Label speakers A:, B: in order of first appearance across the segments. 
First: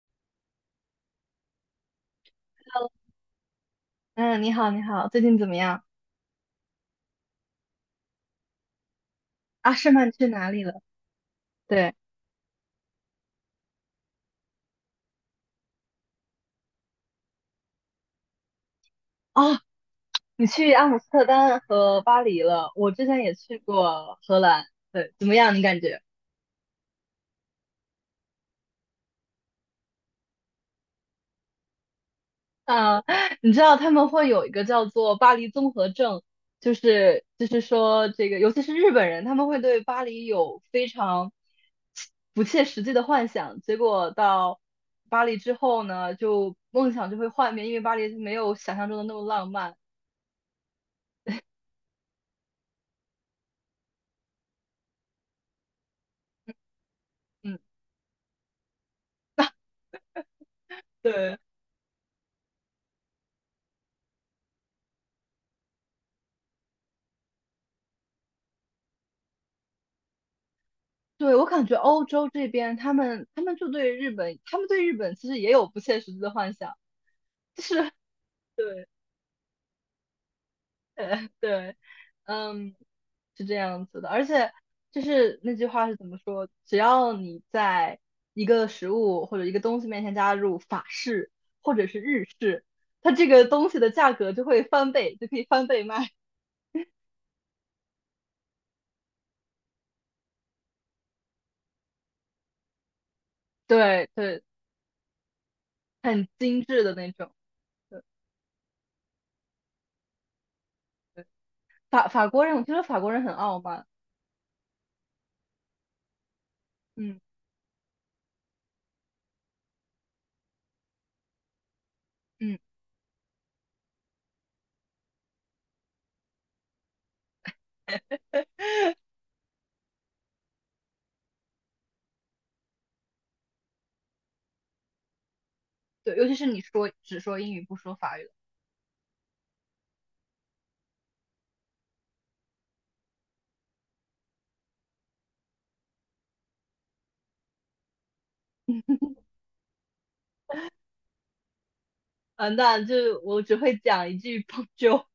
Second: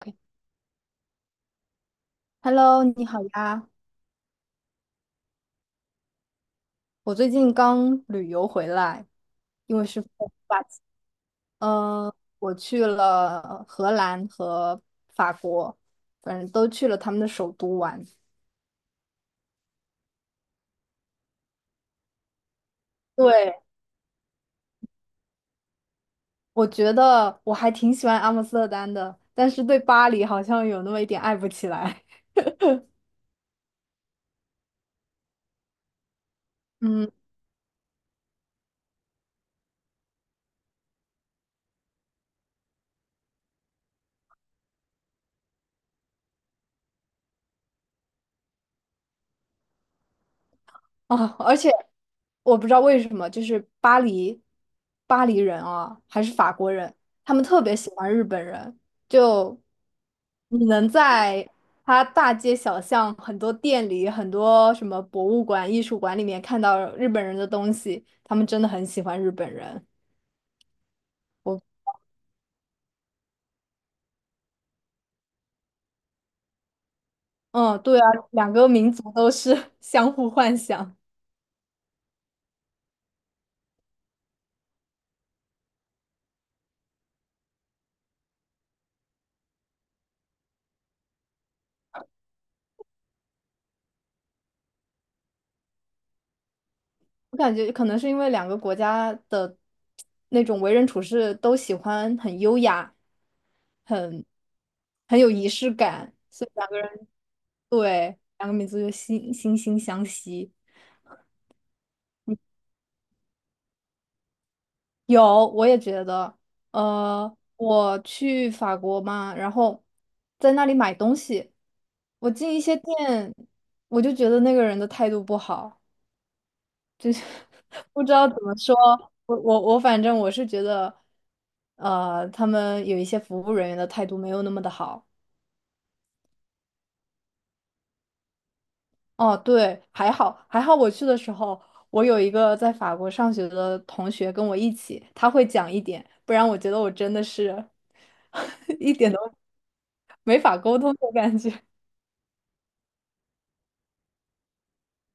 A: OK Hello，你好呀！
B: 嗯，你好，你好，最近怎么样？
A: 我最近刚旅游回来，
B: 啊，
A: 因为
B: 诗
A: 是
B: 曼，去哪
A: 法，
B: 里了？对，
A: 呃，我去了荷兰和法国，反正都去了他们的首都玩。
B: 哦，你去阿姆斯特丹和巴黎了。我之前也
A: 对，
B: 去过荷兰，对，怎么样？你感觉？
A: 我觉得我还挺喜欢阿姆斯特丹的，但是对巴黎好像有那么一点爱不起来。
B: 啊，你知道他们会有一个叫做巴黎综合症，就
A: 嗯。
B: 是就是说这个，尤其是日本人，他们会对巴黎有非常不切实际的幻想，结果到巴黎之后呢，就梦想就会幻灭，因为巴黎没有想象中的那么浪漫。
A: 啊，而且我不知道为什么，巴黎人啊，还是法国人，他们
B: 嗯，
A: 特别喜欢日本人。就你能
B: 对。
A: 在他大街小巷、很多店里、很多什么博物馆、艺术馆里面看到日本人的东西，他们真的很喜欢日本人。
B: 对，我
A: 我，
B: 感觉欧洲这边，他们就对日本，他们对日本其实也有不切实际的幻想，就
A: 嗯，
B: 是
A: 对啊，两 个
B: 对，
A: 民族都是 相互幻想。
B: 对，嗯，是这样子的。而且就是那句话是怎么说？只要你在一个食物或者一个东西面前加入法式或者是日式，它这个东西的价格就会翻倍，就可以翻倍卖。
A: 我感觉可能是因为两个国家的那种为人处事都喜欢很优雅。
B: 对
A: 很
B: 对，
A: 很有仪式感，
B: 很
A: 所以
B: 精
A: 两个
B: 致
A: 人
B: 的那种。对
A: 对两个民族就惺惺相惜。
B: 法国人，我觉得法国人很傲慢。
A: 有，我也觉得，
B: 嗯
A: 我去法国嘛，然后在那里买东西，我进
B: 嗯。
A: 一些店，我就觉得那个人的态度不好，就是 不知道怎么说。我我我，反正我是觉得，他们有一些服务人员的态度没有那么的好。
B: 对，尤其是你说只说英语不说法语，
A: 哦，对，还好，我去的时候，我有一个在法国上学的同学跟我一起，他会讲一点，不然我觉得我真的是 一点都没法沟通的感觉。
B: 嗯，那就我只会讲一句 Bonjour，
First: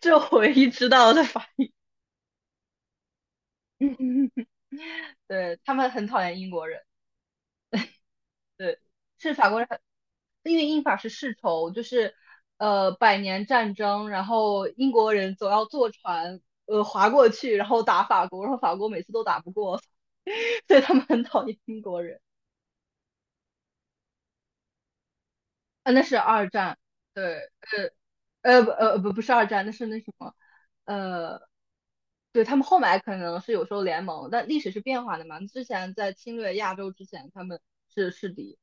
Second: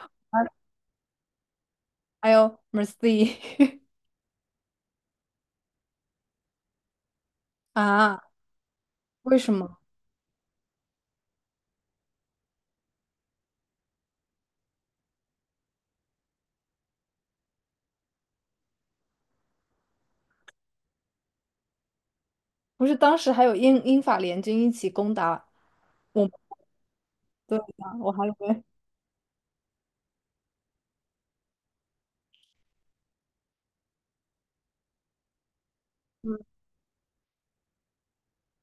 B: 这我唯
A: 啊
B: 一知道的法语。
A: 还有 Mercy
B: 对他们很讨厌英国人，
A: 啊，
B: 对，是
A: 为
B: 法
A: 什
B: 国人
A: 么？
B: 很因为英法是世仇，就是百年战争，然后英国人总要坐船划过去，然后打法国，然后法国每次都打不过，所以他们很讨厌英国人。
A: 不是当时还有英法联军一起攻打
B: 啊，那是
A: 我们？
B: 二战，对，
A: 对呀，我还以为，
B: 不是二战，那什么，呃，对他们后来可能是有时候联盟，但历史是变化的嘛。之前在侵
A: 嗯，
B: 略亚洲之前，他们是是敌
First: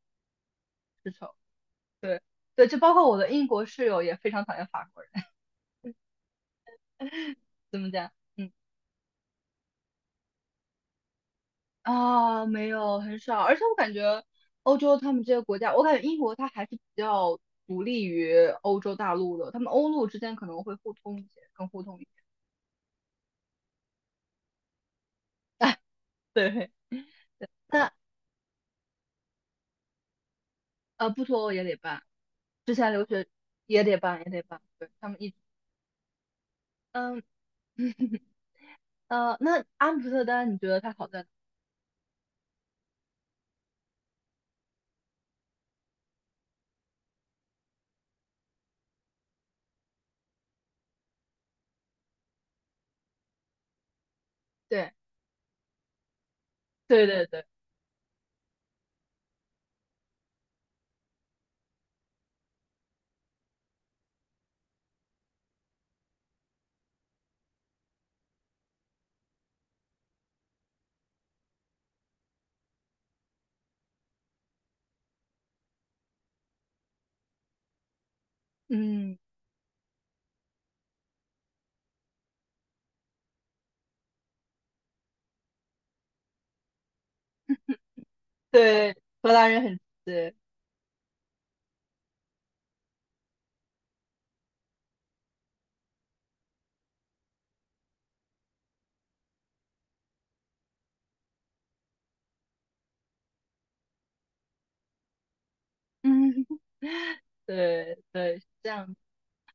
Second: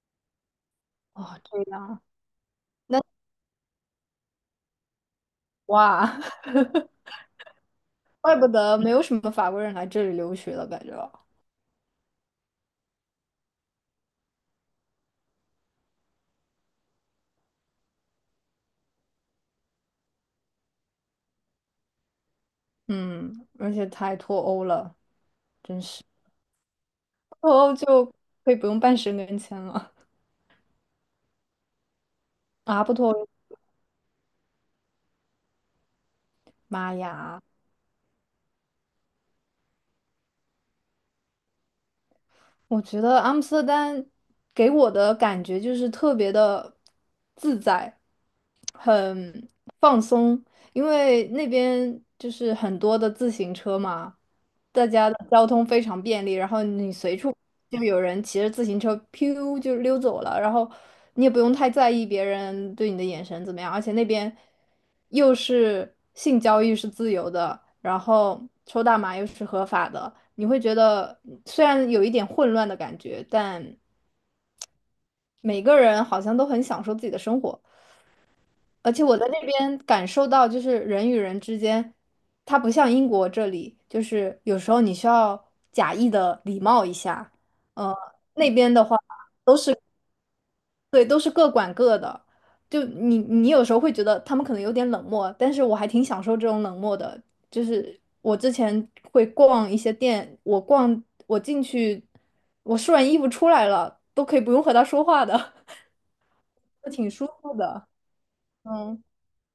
B: 是仇，
A: 哦，这样，
B: 对，就包
A: 那
B: 括我的英国室友也非常讨厌法国人，
A: 哇，
B: 怎么讲？
A: 怪不
B: 嗯
A: 得没有什么法国人来这里留学了，感觉，
B: 啊，没有很少，而且我感觉欧洲他们这些国家，我感觉英国它还是比较独立于欧洲大陆的，他们欧陆之间可能会互通一些，更互通一些。
A: 嗯，而且太脱欧了。
B: 对，
A: 脱欧
B: 但
A: 就可以不用办申根签了
B: 不脱欧也得办。之
A: 啊！
B: 前
A: 不
B: 留
A: 脱
B: 学
A: 欧
B: 也得办，也得办。对，他们一直，
A: 妈
B: 嗯，
A: 呀！
B: 那阿姆斯特丹，你觉得它好在哪？
A: 我觉得阿姆斯特丹给我的感觉就是特别的自在，很放松，因为那边就是很多的自行车嘛，大
B: 对，
A: 家的交通非常便利，然后你
B: 对
A: 随
B: 对
A: 处
B: 对，
A: 就有人骑着自行车，噗就溜走了，然后你也不用太在意别人对你的眼神怎么样，而且那边又是性交易是自由的，然后抽大麻又是合法的，你会觉得虽然有一点混乱的感觉，但每个人好像都很享受自己的生活。而且
B: 嗯，
A: 我在那边感受到，就是人与人之间，它不像英国这里，就是有时候你需要假意的礼貌一下。呃，那边的
B: 对，
A: 话，
B: 荷兰人很对，
A: 对，都是各管各的。你有时候会觉得他们可能有点冷漠，但是我还挺享受这种冷漠的。就是我之前会逛一些店，我进去，我试完衣服出来了，都可以不用和他说话的，
B: 嗯，
A: 挺舒服的。
B: 对对，是这样子。
A: 嗯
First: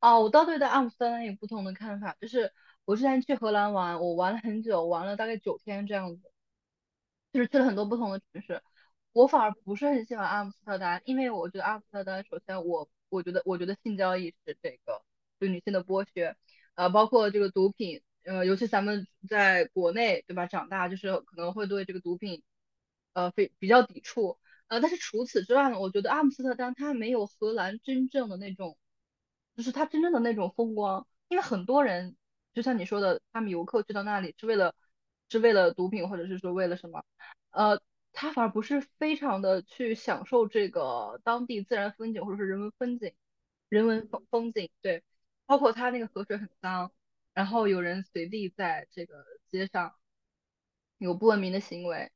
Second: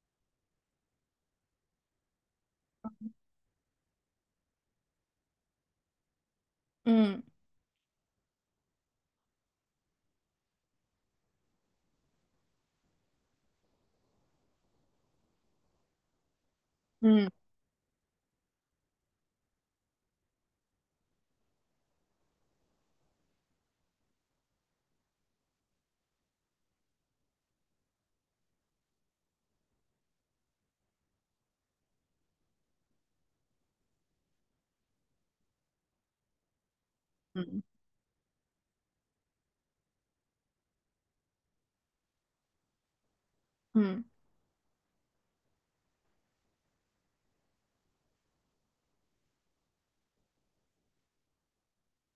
B: 啊，我倒对待阿姆斯特丹有不同的看法，就是我之前去荷兰玩，我玩了很久，玩了大概9天这样子，
A: 嗯
B: 就是去了很多不同的城市。我反而不是很喜欢阿姆斯特丹，因为我觉得阿姆斯特丹，首先我觉得性交易是这个对女性的剥削，包括
A: 嗯
B: 这个毒品，尤其咱们在国内对吧，长大就是可能会对这个毒品，呃，非比较抵触，但是除此之外呢，我觉得阿姆斯特丹它没有荷兰真正的那种，就是它真正的那种风光，因为很多人就像你说的，他们游客去到那里是为了毒品或者是说为了什么。
A: 嗯
B: 呃，他反而不是非常的去享受这个当地自然风景或者是人文风景，人
A: 嗯，
B: 文风景，对，包括他那个河水很脏，然后有人随地在这个街上有不文明的行为，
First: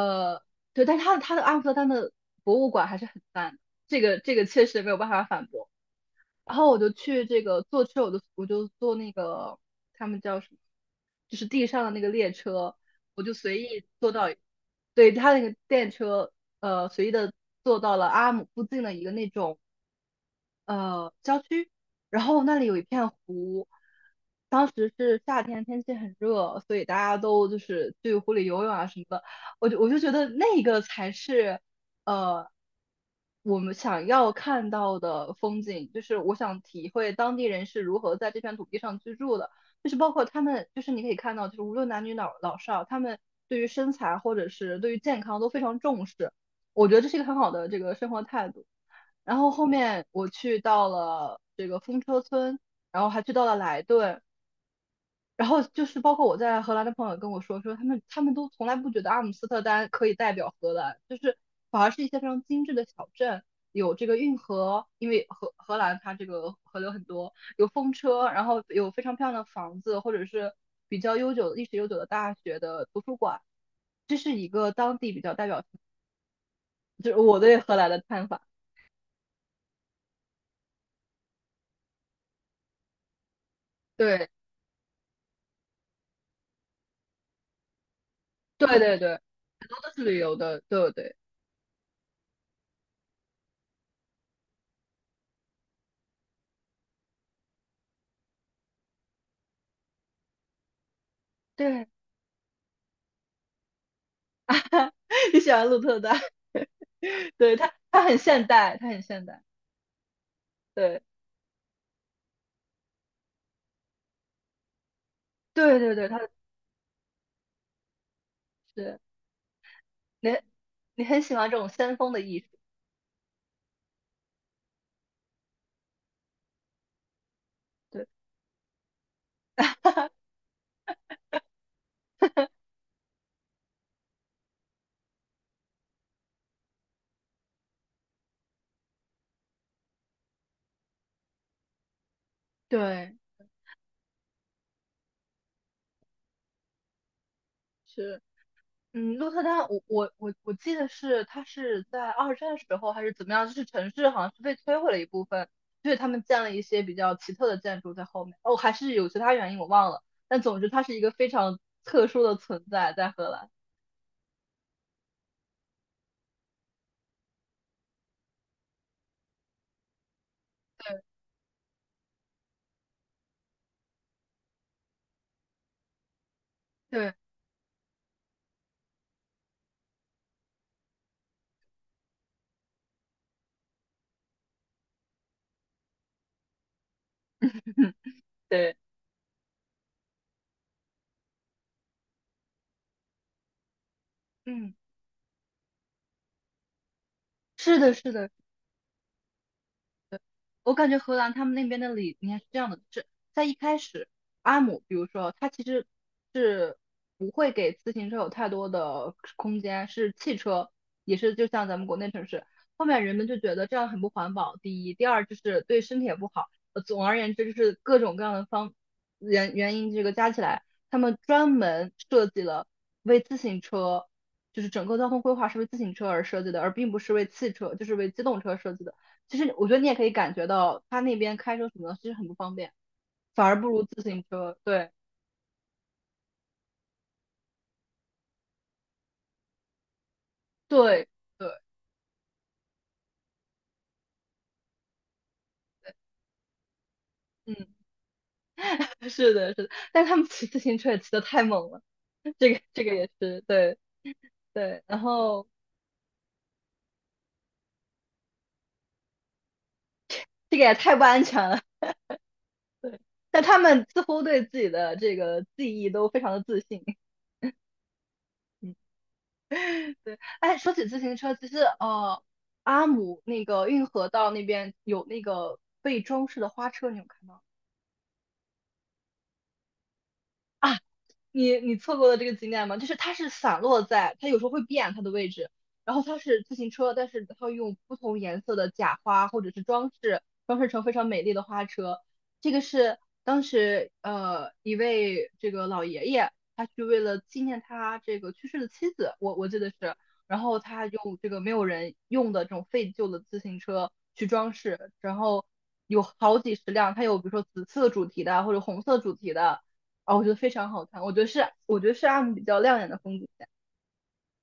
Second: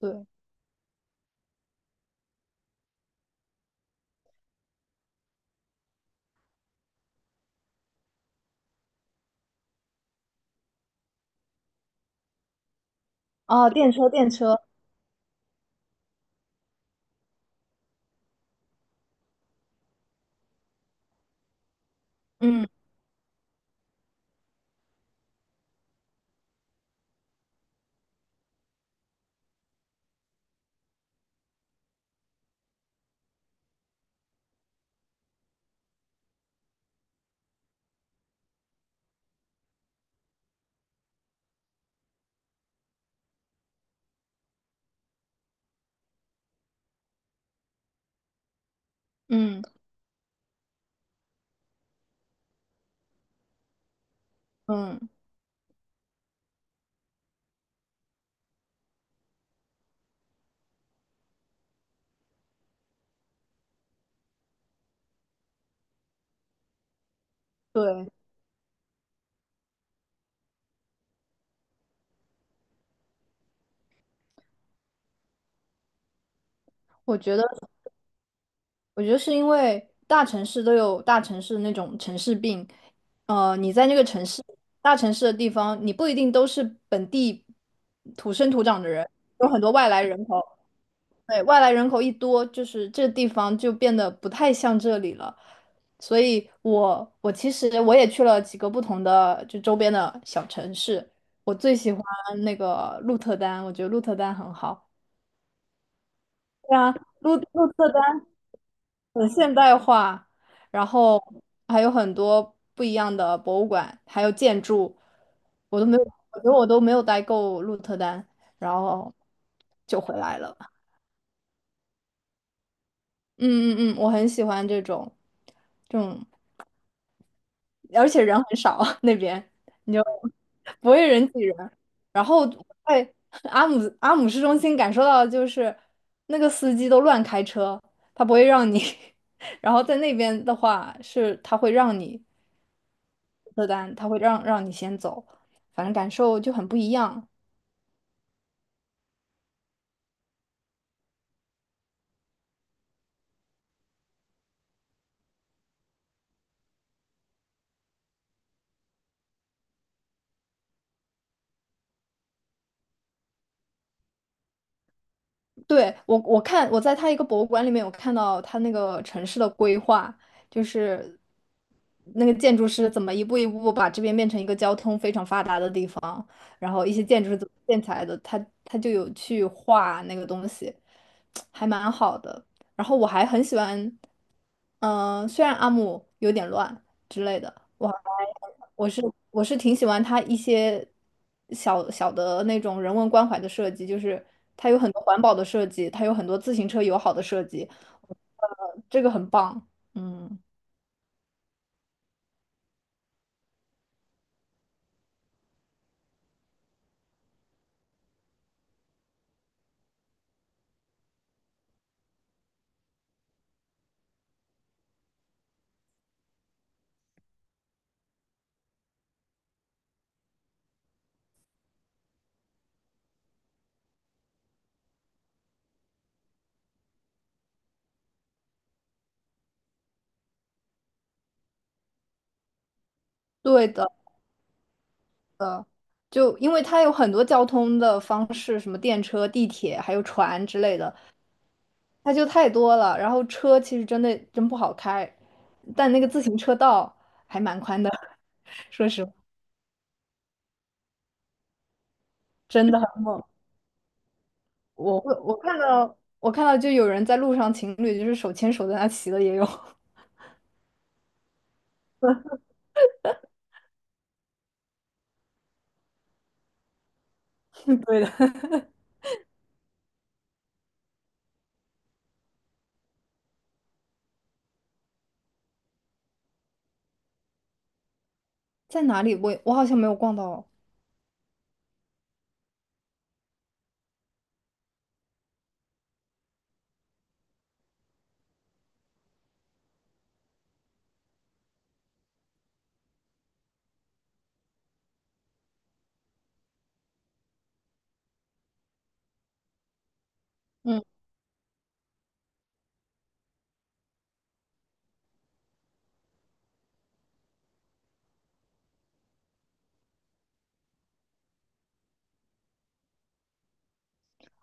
A: 对。
B: 对，但他的阿姆斯特丹的博物馆还是很赞的，这个确实没有办法反驳。然后我就去这个坐车，我就坐那个他们叫什么，就是地上的那个列车，我就随
A: 哦，
B: 意
A: 电车，
B: 坐到。
A: 电车，
B: 对，他那个电车，随意的坐到了阿姆附近的一个那种。郊区，然后那里
A: 嗯
B: 有一片湖，当时是夏天，天气很热，所以大家都就是去湖里游泳啊什么的。我就觉得那个才是呃我们想要看到的风景，就是我想体会当地人是如何在这片土地上居住的，就是包括他们，就是你可以看到，就是无论男女老少，他们对于身材或者是对于健康都非常重视。我觉得这是一个很好的这个生活态度。然后
A: 嗯
B: 后面我去到了这个风车村，然后还去到了莱顿，
A: 嗯，
B: 然后就是包括我在荷兰的朋友跟我说，说他们都从来不觉得阿姆斯特丹可以代表荷兰，就是反而是一些非常精致的小镇，有这个运河，因为荷兰它这个河流很多，有风
A: 对，
B: 车，然后有非常漂亮的房子，或者是比较悠久的历史悠久的大学的图书馆，这是一个当地比较代表，就是
A: 我觉
B: 我
A: 得，
B: 对荷兰的看法。
A: 我觉得是因为大城市都有大城市那种城市病，你在那个城
B: 对
A: 市，大城市的地方，你不一定都是本地土生土
B: 对
A: 长的
B: 对
A: 人，
B: 对，
A: 有很多
B: 都
A: 外来
B: 是
A: 人
B: 旅游
A: 口，
B: 的，对对。
A: 对，外来人口一多，就是这地方就变得不太像这里了。所以其实我也去了几个不同的就周边的小城市，我最
B: 对，
A: 喜欢那个鹿特丹，我觉得鹿特丹很好。
B: 你喜欢鹿特丹？
A: 对啊，
B: 对，
A: 鹿
B: 它
A: 特
B: 它很
A: 丹
B: 现代，它很现
A: 很
B: 代。
A: 现代化，然
B: 对
A: 后还有很多不一样的博物馆，还有建筑，
B: 对
A: 我都
B: 对
A: 没有，
B: 对，它
A: 我觉得我都没有待够鹿特丹，然
B: 是
A: 后就回
B: 你
A: 来了。
B: 你很喜欢这种先锋的艺术。
A: 嗯，我很喜欢这种
B: 对
A: 而且人很少 那边，你就 不会人挤人。然后我在阿姆阿姆市中心感受到的就是那个司机都乱开车，他不会让你。然后在那边的话是他会让你
B: 对，
A: 车单，他会让你先走，反正感受就很不一样。
B: 是嗯，鹿特丹，我记得是它是在二战时候还是怎么样，就是城市好像是被摧毁了一部分，所以他们建了一些比较奇特的建筑在后面。哦，还是有其他原因我忘了，但总之它是一个非常特殊的存在在荷兰。
A: 对，我在他一个博物馆里面有看到他那个城市的规划，就是那个建筑师怎么一步一步把这边变成一个交通非常发达的地方，然后一些
B: 对
A: 建筑是怎么建起来的，他就有去画那个东西，还蛮好的。然后我还很喜欢，嗯、虽然阿姆有点乱，之类的。
B: 对，
A: 我是我是挺喜欢它一些小小的那种人文关怀的设计，就是它
B: 嗯，
A: 有很多环保的设计，它有很多自行车友好的设计，
B: 是的，是的。
A: 呃，这个很棒。嗯，
B: 我感觉荷兰他们那边的理念是这样的，就是在一开始，阿姆，比如说他其实是不会给自行车有太多的空间，是汽车，也是就像咱们国内城市。后面人们就觉得这样很不环保，第一，第二就是对身体也不好。总而言之，就是各种各样的原因，这个加起来，他们专门设计了为自行车，就是整个交通规划是为自行车而设计的，而并不是为汽车，就是为机动车设计的。其实我觉得你也可以感觉到，他那边开车什么的其实很不方便，反而不
A: 对
B: 如
A: 的，
B: 自行车。对
A: 就因为它有很多交通的方式，什么电车、地铁，还有船之类的，
B: 对对，
A: 它就太多了。然后车其实真的真不好开，但那个自行车道还
B: 嗯，
A: 蛮宽的，说实 话，
B: 是的，是的。但是他们骑自行车也骑的太猛了，这个
A: 真的
B: 这个
A: 很
B: 也
A: 猛。
B: 是对对。然后
A: 我看到就有人在路上情侣就是手牵手在那骑的也有，
B: 这个也太不安全了，对。但他们似乎对自己的这个记忆都非常的自信。
A: 对的，
B: 嗯，对。哎，说起自行车，其实，阿姆那个运河道那边有那个被装饰的花车，你有看到吗？
A: 在哪里我我好像没有逛到哦，
B: 你错过了这个景点吗？就是它是散落在，它有时候会变它的位置，然后它是自行车，但是它会用不同颜色的假花或者是装饰，装饰成非常美丽的花车。这个是当时一位这个老爷爷，他去为了纪念他这个去世的妻子，我记得是，然后
A: 嗯，
B: 他用这个没有人用的这种废旧的自行车去装饰，然后有好几十辆，它有比如说紫色主题的或者红色主题的。啊，我觉得非常好看，我觉得是阿姆比较亮眼的风景线，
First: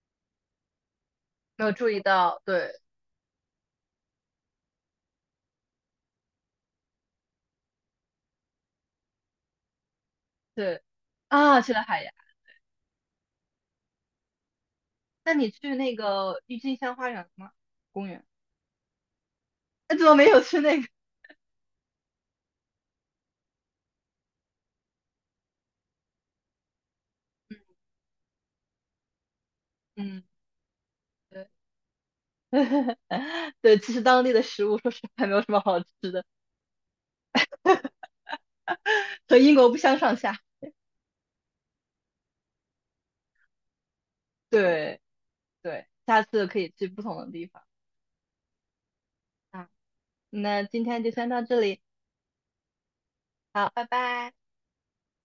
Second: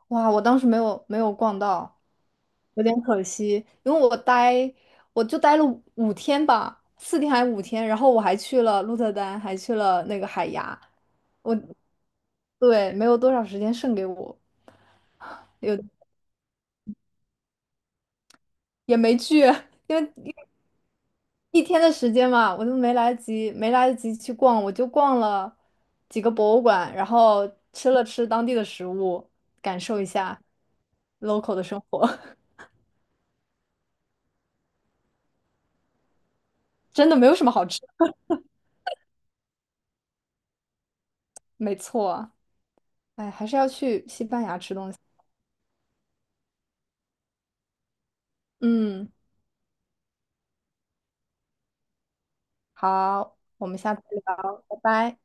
A: 哇，我当时没有逛
B: 没有注意
A: 到，
B: 到，对
A: 有点可惜，因为我就待了五天吧，4天还5天，然后我还去了鹿特丹，还去了那个海牙，
B: 对
A: 我
B: 啊，去了海牙，
A: 对没有多少时间剩给我，
B: 那你去那
A: 有
B: 个郁金香花园了吗？公园？
A: 也没去，因
B: 那怎么没
A: 为
B: 有去那个？
A: 1天的时间嘛，我都没来得及，没来得及去逛，我就逛了几个博物馆，然后吃了吃当地的食物，感受一
B: 嗯，
A: 下
B: 对
A: local 的生活，
B: 对，其实当地的食物说实话没有什么好吃的，
A: 真的没有什么好吃的，
B: 和英国不相上下。
A: 没错，哎，还是要去西班牙吃东西。
B: 对对，下次可以去不同的地方
A: 嗯，
B: 啊。那今天就先到这里，
A: 好，我
B: 好，
A: 们
B: 拜
A: 下次
B: 拜。
A: 聊，拜拜。